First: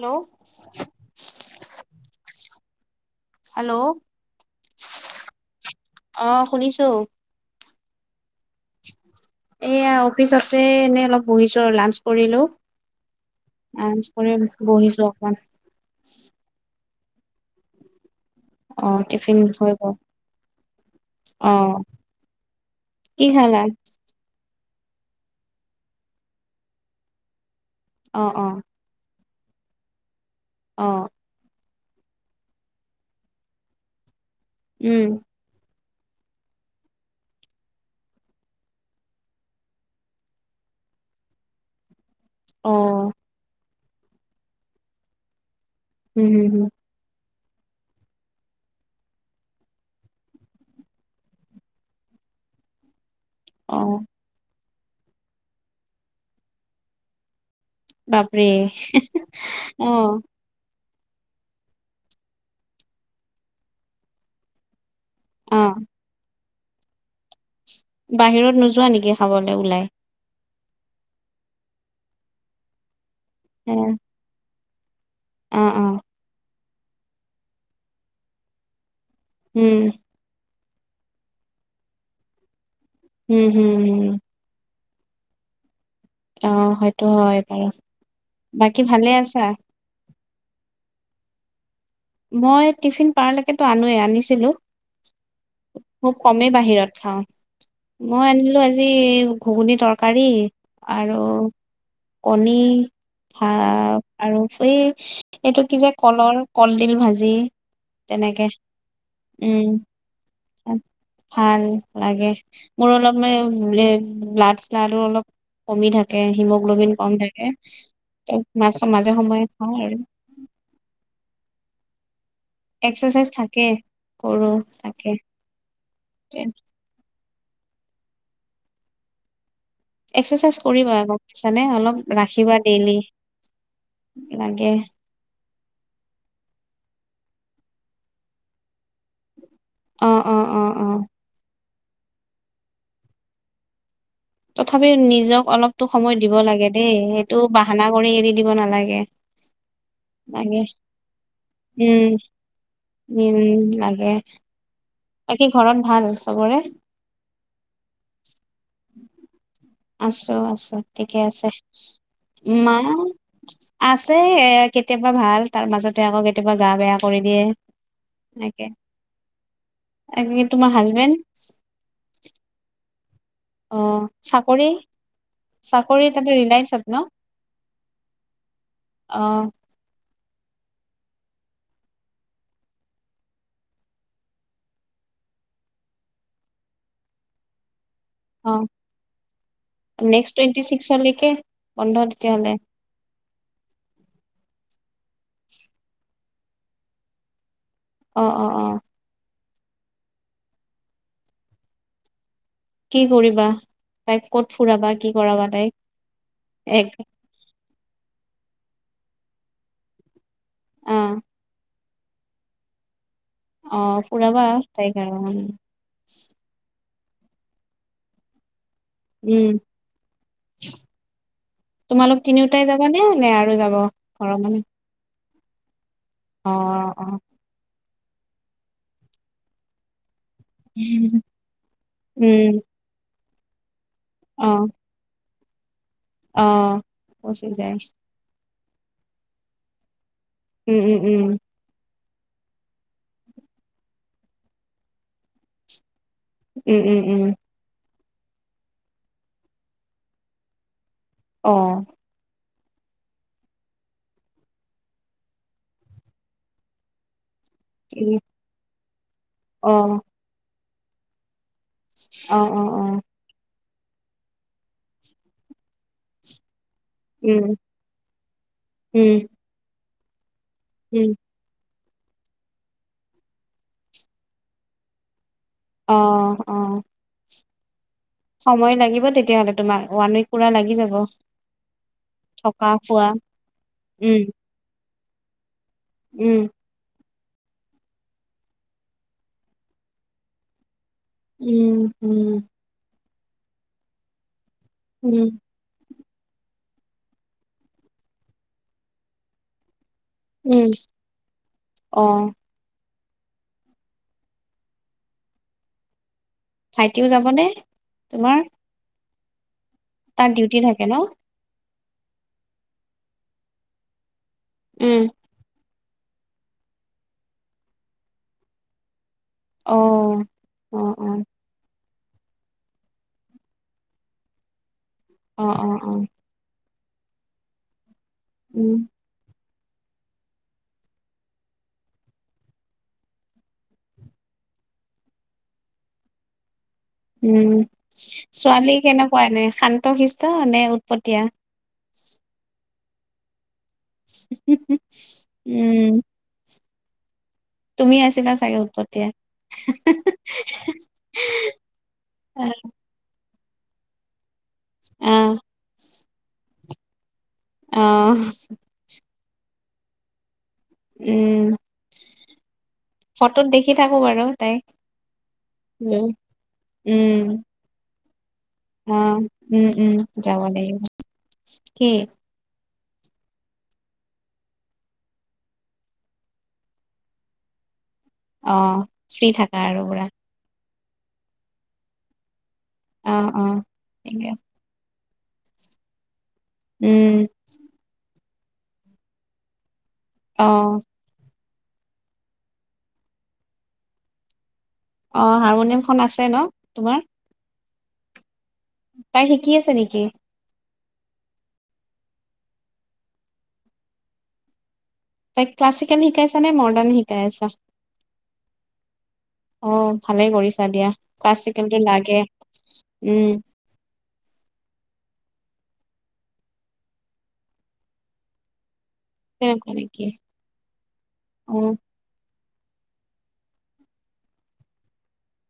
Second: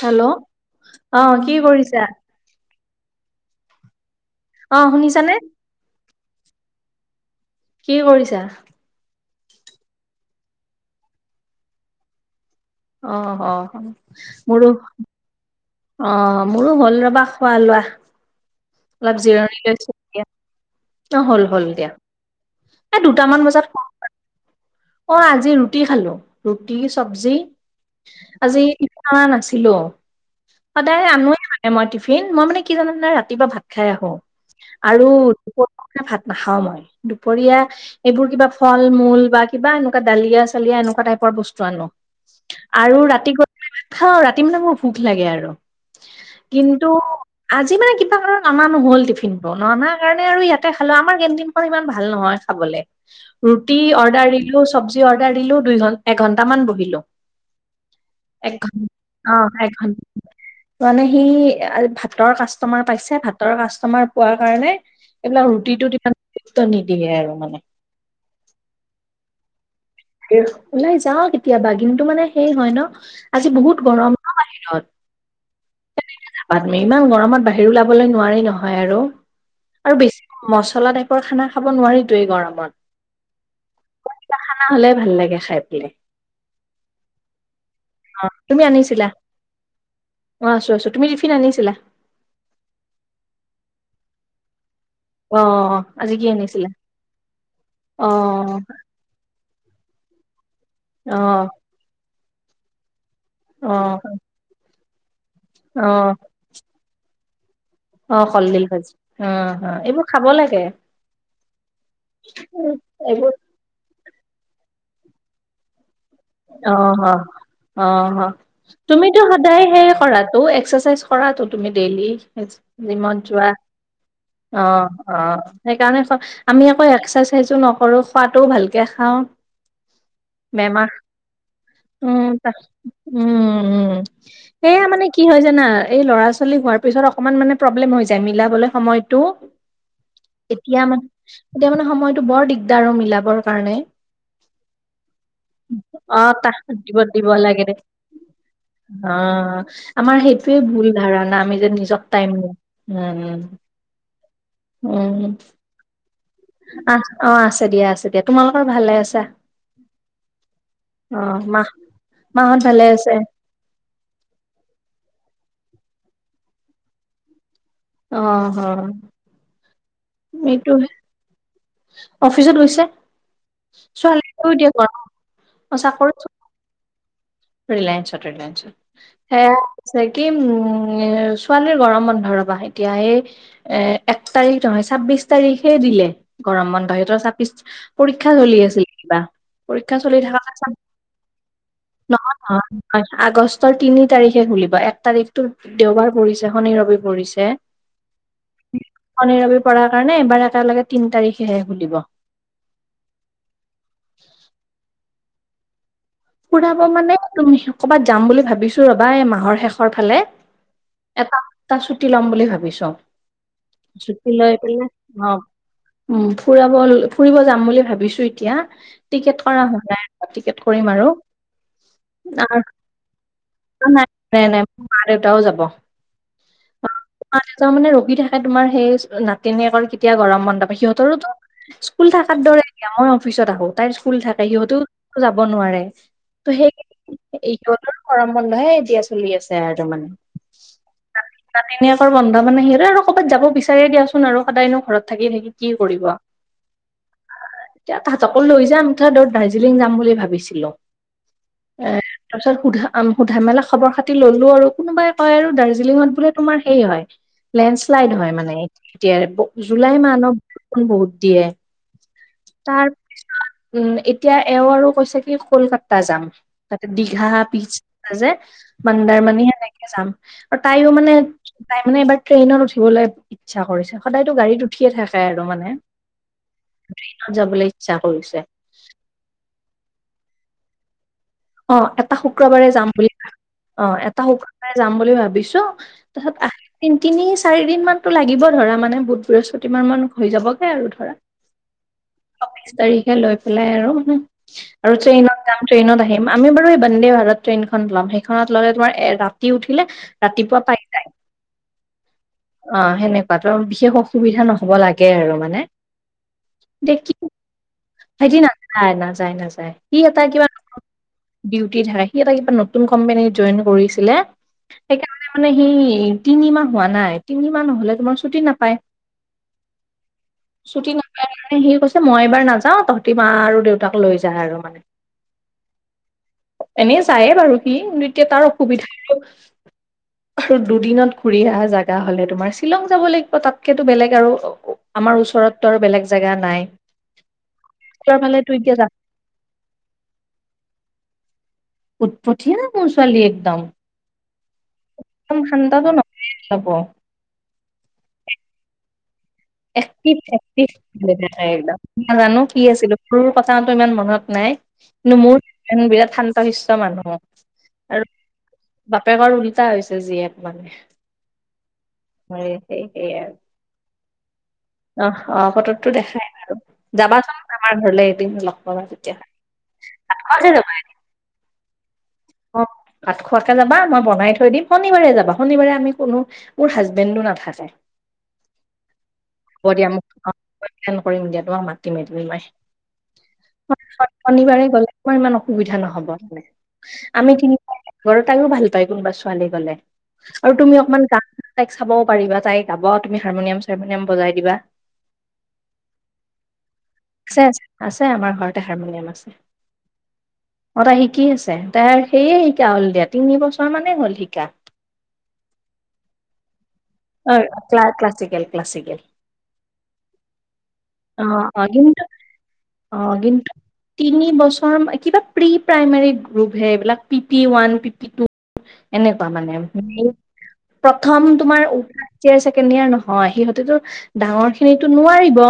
Hello অ' কি কৰিছা? হেল্ল'। অ' শুনিছানে? অ' শুনিছো। কি কৰিছা? এয়া অফিচতে এনে অলপ বহিছো আৰু লাঞ্চ কৰিলো। অ', অ', লাঞ্চ কৰি মোৰো। বহিছো অকমান অ' মোৰো হ'ল ৰবা খোৱা লোৱা, অ অলপ টিফিন জিৰণি হৈ গল লৈছো। অ' হল হল দিয়া, এই কি দুটামান খালা বজাত [unintelligible] অ' আজি ৰুটি খালো, ৰুটি চবজি অ অ আজি আন নাছিলো, সদায় অ আনোৱে মনে এ মই টিফিন মই মানে কি জানানে ৰাতিপুৱা ভাত খাই আহো, আৰু উম ভাত নাখাও মই দুপৰীয়া এইবোৰ কিবা ফল মূল বা কিবা এনেকুৱা দালিয়া চালিয়া এ এনেকুৱা টাইপৰ বস্তু আনো। অ আৰু ৰাতি গলে খাওঁ ৰাতি মানে মোৰ ভোক লাগে আৰু। উম হম হম কিন্তু আজি মানে কিবা কাৰ ননা নহ'ল টিফিনটো ননা কাৰণে আৰু ইয়াতে খালোঁ। আমাৰ কেণ্টিং খন ইমান ভাল নহয় ৰুটি অ অৰ্ডাৰ দিলোঁ সব সভাই অৰ্ডাৰ দিলোঁ দুই এঘণ্টা মান বহিলোঁ। বাপৰে এঘন অ অ এঘন মানে সি ভাতৰ কাষ্টমাৰ পাইছে ভাতৰ কাষ্টমাৰ পোৱাৰ কাৰণে এইবিলাক অ ৰুটিটো দি পেলাই গুৰুত্ব নিদিয়ে আৰু মানে। বাহিৰত নোযোৱা নেকি খাবলৈ ওলাই। ওলাই যাও কেতিয়াবা কিন্তু মানে সেই হয় ন আজি অ বহুত গৰম ন বাহিৰত। অ অ মি ইমান গৰমত বাহিৰ ওলাবলৈ নোৱাৰি নহয় আৰু উম আৰু বেছি মস পচলা টাইপৰ খানা খাব নোৱাৰিতোৱেই গৰমত। উম হম হম হলে ভাল লাগে খাই পেলাই। আহ সেইটো হয় বাৰু তুমি বাকী আনিছিলা? ভালে আছা। অ আছো আছো তুমি টিফিন আনিছিলা? মই টিফিন পাৰলৈকেতো আনোৱে আনিছিলো। অ', আজি খুব কি কমেই আনিছিলা? বাহিৰত খাওঁ মই অ', আনিলো আজি ঘুগুনী তৰকাৰী আৰু অ', কণী ভ অ', আৰু এই এইটো কি যে অ', কলৰ কলডিল ভাজি অ তেনেকে কলডিল ভাজি অ উম এইবোৰ খাব লাগে। ভাল লাগে মোৰ অলপ এইবোৰ মানে বো ব্লাড শ্লাডো অলপ কমি থাকে। হিমগ্ল'বিন কম থাকে অ'-অ' ত মাছ মাজে তুমিটো সময়ে সদায় খাওঁ সেই আৰু কৰাটো এক্সাৰচাইজ কৰাটো তুমি দেইলি। জিমত এক্সাৰচাইজ যোৱা থাকে কৰো তাকে অ'-অ' সেইকাৰণে চব আমি আকৌ এক্সাৰচাইজ এক্সাৰচাইজ নকৰোঁ খোৱাটোও ভালকৈ খাওঁ। এক্সাৰচাইজ কৰিবা গম পাইছা নে অলপ ৰাখিবা ডেইলি উম-উম-উম লাগে এইয়া মানে কি হয়, জানা, এই ল'ৰা-ছোৱালী হোৱাৰ পিছত অকমান মানে প্ৰব্লেম হৈ যায় মিলাবলৈ সময় টো অ অ অ এতিয়া অ মান এতিয়া মানে সময়তটো বৰ দিগদাৰ অ মিলাবৰ কাৰণে তথাপিও নিজক অলপ টো সময় অ দিব তাহ লাগে দেই দিব দিব সেইটো লাগে দে বাহানা কৰি এৰি দিব নালাগে অ আমাৰ সেইটোৱে লাগে ভুল ধাৰণা আমি যে নিজক উম টাইম দিওঁ উম লাগে বাকী ঘৰত ভাল চবৰে? আ অ আছে দিয়া আছে দিয়া তোমালোকৰ ভালে আছা আছো আছো ঠিকে অ আছে মাহ মাহত মা ভালে আছে আছে এ কেতিয়াবা ভাল তাৰ মাজতে আকৌ কেতিয়াবা গা বেয়া কৰি দিয়ে অ অ এনেকে বাকী তোমাৰ এইটো হাজবেণ্ড অফিচত গৈছে অ ছোৱালীও চাকৰি এতিয়া গৰম চাকৰি তাতে ৰিলায়ন্স ৰিলায়েঞ্চত ৰিলায়েঞ্চত অ সেয়া আছে কি উম এ ছোৱালীৰ গৰম বন্ধ ৰবা এতিয়া সেই এ এক তাৰিখ নহয় ছাব্বিশ তাৰিখে দিলে গৰম বন্ধ সেইটো চাবি পৰীক্ষা অ চলি আছিল কিবা পৰীক্ষা চলি নেক্সট থকা টুৱেণ্টি ছিক্সলৈকে বন্ধ পাছত অ তেতিয়াহ'লে হয় আগষ্টৰ তিনি তাৰিখে খুলিব এক তাৰিখটো দেওবাৰ পৰিছ পাছদিনাখনি ৰবি পৰিছে অ অ অ পাৰ কাৰণে এবাৰ একেলগে তিন তাৰিখেহে খুলিব কি কৰিবা তাইক কত ফুৰাবা কি কৰাবা তাইক ফুৰাব এক মানে তুমি কৰ'বাত যাম বুলি ভাবিছো ৰবা এই মাহৰ শেষৰ ফালে অ এটা সপ্তাহ ছুটি লম বুলি ভাবিছো অ ছুটী ফুৰাবা লৈ তাইক আৰু পেলাই অ উম উম ফুৰাব ফুৰিব যাম বুলি ভাবিছো এতিয়া টিকেট উম কৰা হোৱা নাই টিকেট কৰিম আৰু তোমালোক নাই তিনিওটাই যাবানে নে আৰু যাব ঘৰৰ নাই মানুহ নাই মোৰ মা দেউতাও যাব অ অ দেউতাও মানে থাকে তোমাৰ সেই নাতিনীয়েকৰ কেতিয়া গৰম মণ্প সিহঁতৰো স্কুল থকাৰ উম দৰে এ মই অফিচত আহো তাইৰ স্কুল থাকে অ সিহঁতো যাব নোৱাৰে অ ত সেই পচি যায় হে এতিয়া চলি আছে আৰু তাৰ মানে উম উম উম নাতিনীয়েকৰ বন্ধ মানে সেৰে আৰু ক'বাত যাব বিচাৰিয়ে দিয়াচোন আৰু সদায়নো ঘৰত থাকি থাকি কি কৰিব উম উম উম এতিয়া তাহাঁতকো লৈ যায় আমি তৰ দাৰ্জিলিং যাম বুলি ভাবিছিলো অ এ তাৰপিছত সোধাম সোধা মেলা খবৰ খাতি ললো আৰু কোনোবাই কয় আৰু দাৰ্জিলিঙত বোলে তোমাৰ সেই হয় লেণ্ডশ্লাইড হয় মানে এতিয়া অ জুলাই মাহত বৰষুণ বহুত দিয়ে আহ অ অ তাৰ উম এতিয়া এওঁ আৰু কৈছে কি কলকাতা যাম তাতে দীঘা উম পিচ যে উম মানদাৰমাণি সনেকে যাম আৰু তাইও উম মানে তাই মানে এইবাৰ ট্ৰেইনত উঠিবলৈ ইচ্ছা কৰিছে সদায়তো গাড়ীত উঠিয়ে থাকে আৰু অঁ, অঁ। জাব লা সময় লাগিব তেতিয়াহ'লে তোমাৰ ওৱান উইক পুৰা লাগি যাব অ এটা শুক্ৰবাৰে থকা যাম খোৱা বুলি, অ উম এটা শুক্ৰবাৰে যাম বুলি ভাবিছো। তাৰ পিছত আ উম তিনি চাৰি দিন মানতো লাগিব ধৰা মানে বুধ বৃহস্পতি মাৰ মান হৈ যাবগে আৰু ধৰা। উম-উম তাকে লৈ পেলাই আৰু-আৰু উম ট্ৰেইনত যাম ট্ৰেইনত আহিম। আমি বাৰু এই বন্দে ভাৰত ট্ৰেইনখন ল'ম সেইখনত ল'লে তোমাৰ ৰাতি উঠিলে ৰাতিপুৱা উম, পাই অ' অ' সেনেকুৱাতো বিশেষ অসুবিধা নহ'ব লাগে আৰু মানে। দে ভাইটিও যাবনে হেতি তোমাৰ না যায় নাযায় নাযায় সি এটা তাৰ কিবা ডিউটি থাকে ন [unintelligible] সি নতুন কম্পেনী জইন কৰিছিলে উম সেইকাৰণে মানে সিঞ তিনি মাহ হোৱা নাই তিনি মাহ নহলে তোমাৰ ছুটি নাপায় অ', ছুটি অ', অ', নাপায় কাণে সি কৈছে মই এইবাৰ নাযাওঁ তহঁতি মা আৰু দেউতাক লৈ যায় আৰু মানে অ অ অ এনেই যায়ে বাৰু সি কিন্তু এতিয়া তাৰ উম, অসুবিধা আৰু দুদিনত ঘুৰি আহা জাগ জাগা হলে তোমাৰ শ্বিলং যাব লাগিব তাতকেতো বেলেগ আৰু আমাৰ ওচৰতটো আৰু বেলেগ জাগা নাই উম উত্তৰ ফালেতো এতিয়া ছোৱালী যা কেনেকুৱা নে শান্ত শিষ্ট নে উৎপতীয়া উঠপঠিয়া মোৰ ছোৱালী একদম একদম উম, ঠাণ্ডাটো নহ [unintelligible] তুমি আছিলা চাগে উৎপতীয়া এক্টিভ এক্টিভ [unintelligible] নাজানো কি আছিলো সৰুৰ কথা তাৰতো ইমান মনত নাই কিন্তু অ', মোৰ ই বিৰাট শান্ত শিষ্ট মানুহ আৰু অহ বাপেকৰ উল্টা হৈছে জীয়েক মানে উম, হয় সেই- সেই আৰ। [unintelligible] তাই অহ', অহ', ফটততো দেখাই বাৰু উম, যাবাচোন আমাৰ ঘৰলে এদিন পাবা অ, তেতিয়া উম-উম যাব কতে যাবা লাগিব কি? অ, ভাত খোৱাকে যাবা মই বনাই থৈ দিম শনিবাৰে যাবা শনিবাৰে আমি কোনো মোৰ হাজবেণ্ডো নাথাকে। অ, ফ্ৰী থাকা হ'ব আৰু দিয়া মোক পুৰা? [unintelligible] কৰিম দিয়া তোমাক মাতিম এদিন মই অ', অ'। [unintelligible] ঠিকে আছে। শনিবাৰে গ'লে তোমাৰ ইমান অসুবিধা নহব মানে উম, আমি তিনিটা [unintelligible] তাইও ভাল পায় কোনোবা ছোৱালী গ'লে আৰু তুমি অ', অকমান গা তাইক চাবও পাৰিবা তাই গাব তুমি হাৰমনিয়াম-চাৰমনিয়াম বজাই দিবা। অ, হাৰমনিয়ামখন আছে ন, তোমাৰ? আছে আছে আছে আমাৰ ঘৰত। তাই শিকি আছে নেকি? অ, তাই শিকি আছে তাই সেয়ে শিকা হ'ল দিয়া তিনি বছৰ মানেই হ'ল শিকা। তাইক ক্লাছিকেল শিকাইছা নে মডাৰ্ণ শিকাই অ', আছা? ক্লা ক্লাছিকেল ক্লাছিকেল অ, ভালে কৰিছা দিয়া অ', অ', ক্লাছিকেলটো কিন্তু লাগে। অ, উম, কিন্তু তিনি বছৰ কিবা প্ৰি প্ৰাইমাৰী গ্ৰুপ হে এইবিলাক পিটি ওৱান, পিটি টু এনেকুৱা মানে তেনেকুৱা নেকি? [unintelligible] প্ৰথম তোমাৰ অ', উ তিয়াৰ ছেকেণ্ড ইয়াৰ নহয় সিহঁতেতো ডাঙৰ খিনিতো নোৱাৰিব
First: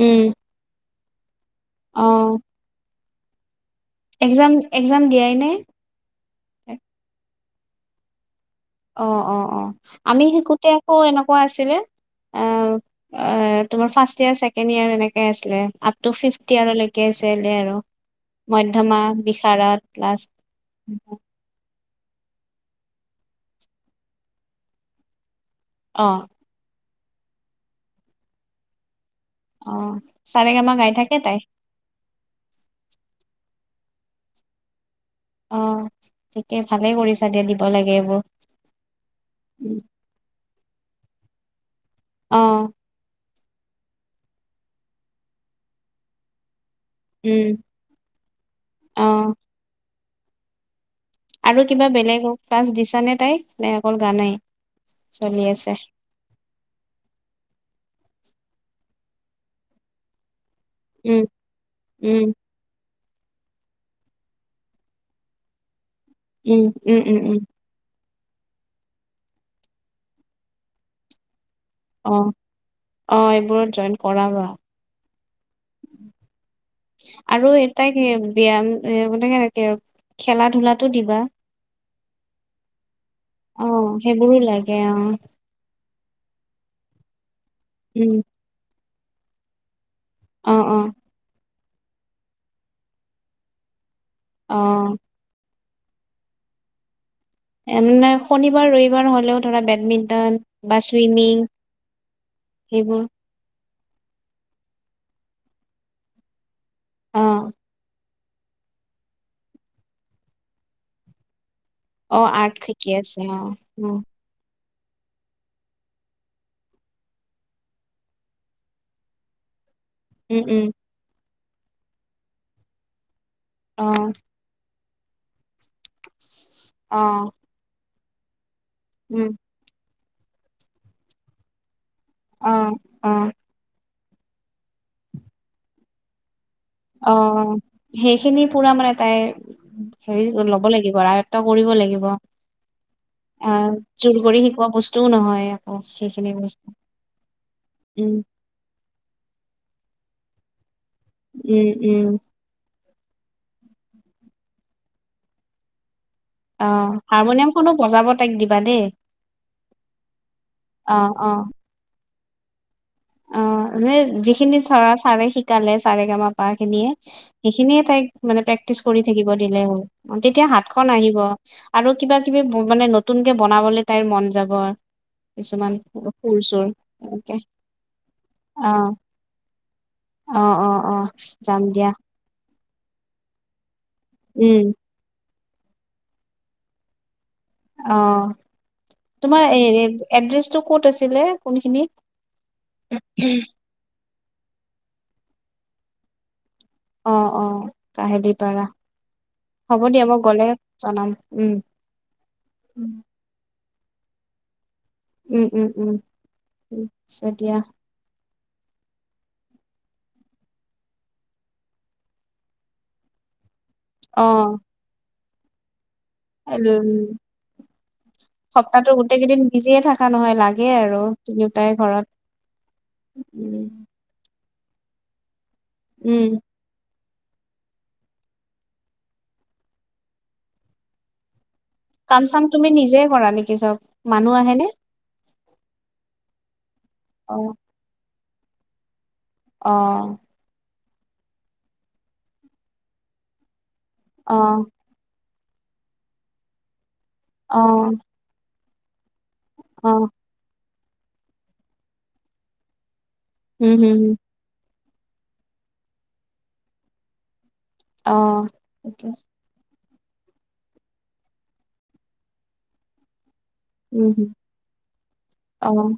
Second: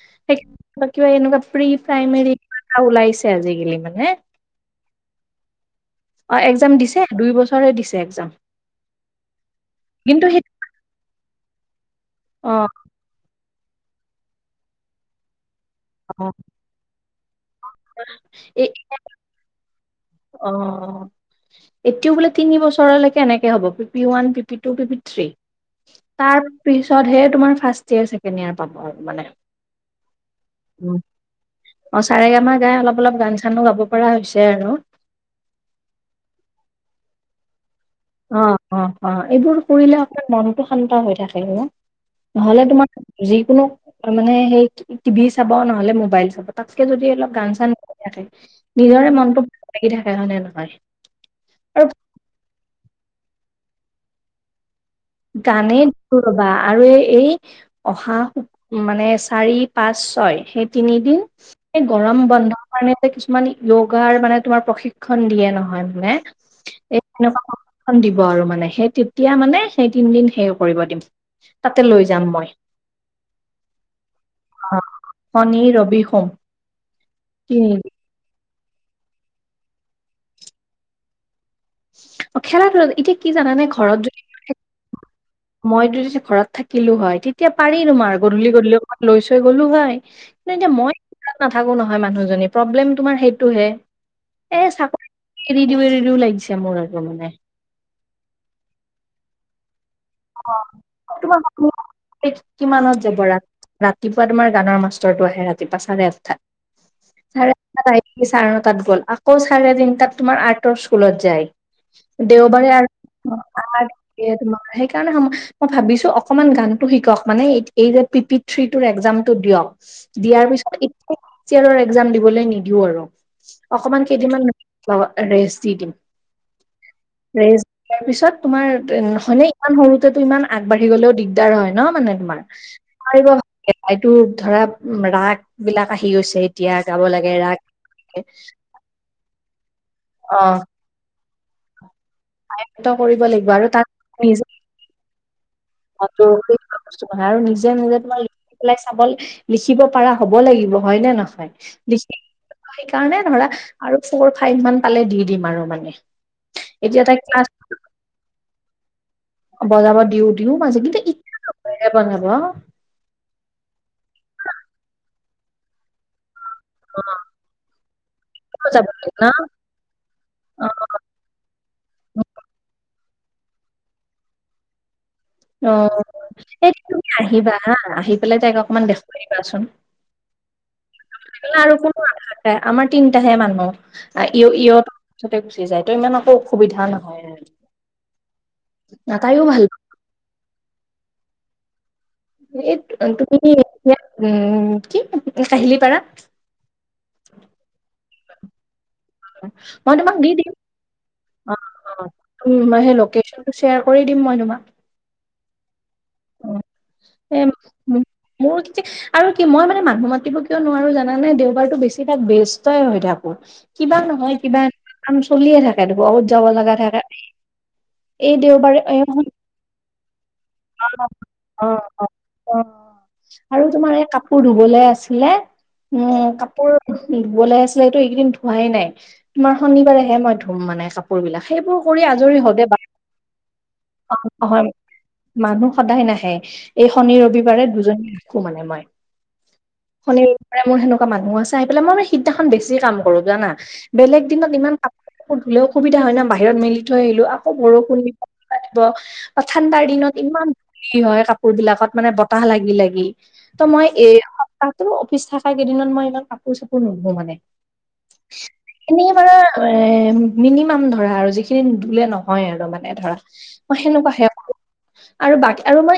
উম, সেই কিবা এনেকোৱা প্ৰি প্ৰাইমেৰি [unintelligible] ওলাইছে আজিকালি মান একজাম-একজাম দিয়াই নে অ', এক্সাম হয়। দিছে দুই বছৰে দিছে একজাম। অ অ অ আমি শিকোতে আকৌ এনেকুৱা আছিলে অ তোমাৰ ফাৰ্ষ্ট ইয়েৰ ছেকেণ্ড ইয়েৰ এনেকে আছিলে আপ টু অ', ফিফট ইয়েৰলৈকে আছিল আৰু এই মধ্যমা বিষাৰত লাষ্ট অ', এতিয়াও বোলে তিনি বছৰলৈকে এনেক হব P P one P P two P P three অ', তাৰ পিছতহে তোমাৰ ফাৰ্ষ্ট ইয়েৰ ছেকেণ্ড ইয়েৰ পাব আৰু মানে অ। চাৰে গামা গাই থাকে তাই। অ চাৰে গামা গাই অলপ অলপ গান চানো গাব পৰা হৈছে আৰু। অ থিকে ভালে কৰিছা দিয়া দিব লাগে এইবোৰ, অ অ অ এইবোৰ কৰিলে আপোনাৰ মনটো শান্ত হৈ থাকে অ'। ন'হলে অ', তোমাৰ যিকোনো মানে সেই টিভি চাব ন'হলে মোবাইল চাব। তাতকে যদি অলপ উম। গান চান কৰি থাকে অ নিজৰে মনটো ভাল লাগি থাকে হয়নে নহয়। আৰু কিবা বেলেগ ক্লাছ দিছানে তাইক নে অকল গানেই? চলি আছে গানেই দিছো ৰবা আৰু এই এই অহা মানে চাৰি, পাঁচ, ছয় সেই তিনিদিন উম এই গৰম উম বন্ধৰ কাৰণে কিছুমান য্যোগাৰ মানে তোমাৰ প্ৰশিক্ষণ দিয়ে নহয়। নে উম উম উম উম এনেকুৱা [unintelligible] দিব আৰু মানে সেই তেতিয়া মানে সেই তিনদিন সেইও কৰিব দিম। তাতে লৈ অ যাম মই অ এইবোৰত জইন কৰাবা। শনি, ৰবি, সোম। আৰু এই তিনিদিন তাইক ব্যায়াম এ মানে কি আৰু খেলা ধূলাটো দিবা। অ খেলা ধূলা এতিয়া কি জানানে ঘৰত যদি থাকে অ মইতো যদি ঘৰত থাকিলো হয় তেতিয়া পাৰি উম তোমাৰ গধূলি গধূলি অকমান লৈ চৈ গ'লো হয়। অ কিন্ত এতিয়া অ মই তাত নাথাকো নহয় মানুহজনী প্ৰব্লেম তোমাৰ সেইটো হে অ এ চাকৰি এৰি দিও এৰি দিও লাগিছে মোৰ আৰু মানে নাই শনিবাৰ, ৰবিবাৰ হ'লেও ধৰা বেডমিণ্টন তোমাৰ কিমানত সেইবোৰ যাব ৰাত ৰাতিপুৱা তোমাৰ গানৰ মাষ্টৰটো আহে ৰাতিপুৱা চাৰে আঠটাত অ চাৰে আঠ চাৰে ন' তাত গ'ল আকৌ চাৰে তিনতাত তোমাৰ আৰ্টৰ স্কুলত যায়। অ আৰ্ট দেওবাৰে শিকি আছে অ উম [unintelligible] [unintelligible] সেইকাৰণে মই ভাবিছো অকনমান গানটো শিকক মানে এই এই যে পি পি থ্ৰীটোৰ একজাম টো দিয়ক। উম দিয়াৰ উম পিছত [unintelligible] এক্জাম দিবলে নিদিও আৰু অ অকমান কেইদিনমান ৰেষ্ট দি দিম। অ। তাৰ পিছত তোমাৰ উম হয়নে ইমান সৰুতেতো ইমান আগবাঢ়ি গ'লেও দিগদাৰ হয়। নহয় মানে তোমাৰ অ অ এইটো ধৰা ৰাগ বিলাক আহি গৈছে। এতিয়া গাব অ লাগে ৰাগ সেইখিনি পুৰা মানে তাই হেৰি ল'ব লাগিব আৰু আয় -ত্ব কৰিব লাগিব। আয়ত্ব কৰিব লাগিব আৰু আহ জোৰ তাই কৰি নিজৰ শিকোৱা বস্তুও নহয় আকৌ সেইখিনি [unintelligible] বস্তু বনাই আৰু নিজে নিজে উম তোমাৰ লিখি পেলাই চাব লিখিব পাৰা হব লাগিব হয় নে উম নহয় লি উম সেইকাৰণে ধৰা আৰু ফ'ৰ, ফাইভ মান পালে দি দিম আৰু মানে। অ এতিয়া তাই ক্লাছ হাৰমনিয়াম খনো বজাব তাইক দিবা দেই। বজাব দিওঁ দিওঁ মাজে অ কিন্তু অ [unintelligible] বজাব। অ মানে যিখিনি ছাৰে শিকালে ছাৰে গামা পা খিনিয়ে সেইখিনিয়ে তাইক মানে প্ৰেক্টিচ বজাব কৰি থাকিব ন' দিলে হ'ল, তেতিয়া অ'। হাতখন আহিব। আৰু কিবা কিবি মানে নতুনকে বনাবলে তাইৰ মন যাব। কিছুমান সুৰ অ', চুৰ তুমি এনেকে আহিবা হা। আহি পেলাই তাইক অ অকমান দেখুৱাই দিবাচোন অ', অ', [unintelligible] অ', যাম দিয়া [unintelligible] আমাৰ তিনতাহে মানুহ, উম, [unintelligible] গুচি যায় ত ইমান একো অসুবিধা নহয় আৰু। অ', আহ, তাইও তোমাৰ ভাল পাব, এড্ৰেছটো ক'ত আছিলে কোনখিনিত? এই তুমি এ কি কাহিলীপাৰা। অ', অ', কাহিলী পাৰা। হ'ব মই দিয়া তোমাক দি গ'লে দিম, জনাম উম। অ', অ', [unintelligible] লকেচনটো শ্বেয়াৰ কৰি দিম মই তোমাক। উম উম উম, অ, [unintelligible] এই দিয়া। মো- মোৰ যে আৰু কি মই মানে মানুহ মাতিব কিয় নোৱাৰো জানানে দেওবাৰতটো বেছিভাগ ব্যস্তই হৈ থাক কিবা নহয় অ', কিবা এ কাম চলিয়ে থাকে বহুত যাব লগা থাকে। এই দেওবাৰে সপ্তাহো এই গোটেই কেইদিন বিজিয়ে থাকে। থকা নহয় লাগেই আৰু অ তিনিওটাই ঘৰত অ অ আৰু উম, তোমাৰ এই কাপোৰ ধুবলে আছিলে উম, কাপোৰ ধুবলে আছিলে এইটো এইকেইদিন ধোৱাই নাই তোমাৰ শনিবাৰেহে মই ধুম মানে কাপোৰ বিলাক। সেইবোৰ কৰি কাম আজৰি চাম হওঁতে তুমি বা নিজে কৰা নেকি চব মানুহ আহেনে? অ' মানুহ সদায় নাহে এই শনি অ', ৰবিবাৰে দুজনী নে সো মানে মই অ', শনিববাৰে মোৰ সেনেকা মানুহ আছে আহি পেলাই মই মানে সিদিনাখন বেছি কাম কৰো জানা বেলেগ দিনত অ', ইমান কাপোৰ ধুলেও অসুবিধা হয় না বাহিৰত মেলি থৈ আহিলো আকৌ অ', বৰষুণ দিব কিবা দিব। ঠাণ্ডাৰ অ', দিনত ইমান ধৰি হয় কাপোৰ বিলাকত মানে বতাহ লাগি-লাগি। ত উম, মই হম, এ হম, সপ্তাহটো অফিচ থকা কেইদিনত মই ইমান কাপোৰ চাপোৰ নুধো মানে। অ', তাকে এনেই বাৰু এ মিনিমাম ধৰা আৰু যিখিনি নুধুলে নহয় আৰু মানে ধৰা। মই উম, সেনেকুৱাহে হম, কৰোঁ আৰু বাকী অ', আৰু মই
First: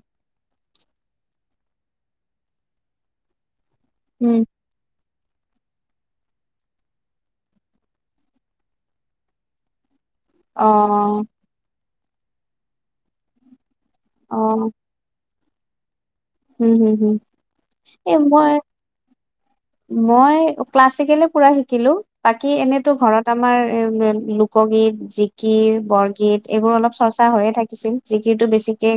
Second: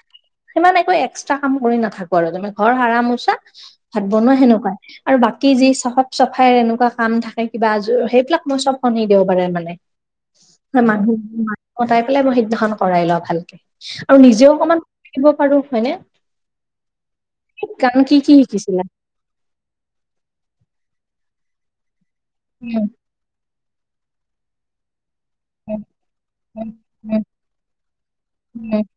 সিমান একো এক্সট্ৰা কাম কৰি নাথাকো আৰু তুমি ঘৰ সাৰা মুচা ভাত উম। বনোৱা সেনেকুৱা। আৰু বাকী যি চফ চাফাই এনেকুৱা কাম থাকে কিবাৰ সেইবিলাক মই চব শনি দেওবাৰে বাৰে মানে। অ হয়, মানুহ-মানুহ কৰাই পেলাই মই সিদিনাসন কৰাই লও ভালকে। আৰু নিজেও অকমান থাকিব পাৰো হয়নে। উম, হম-হম গান এ কি কি মই শিকিছিলা? মই ক্লাছিকেল পুৰা শিকিলো বাকি উম এনেতো ঘৰত আমাৰ এ লোকগীত, জিকিৰ। কিৰ উম বৰগীত উম এইবোৰ অলপ উম চৰ্চা হৈয়ে থাকিছিল জিকিৰ টো উম বেছিকে,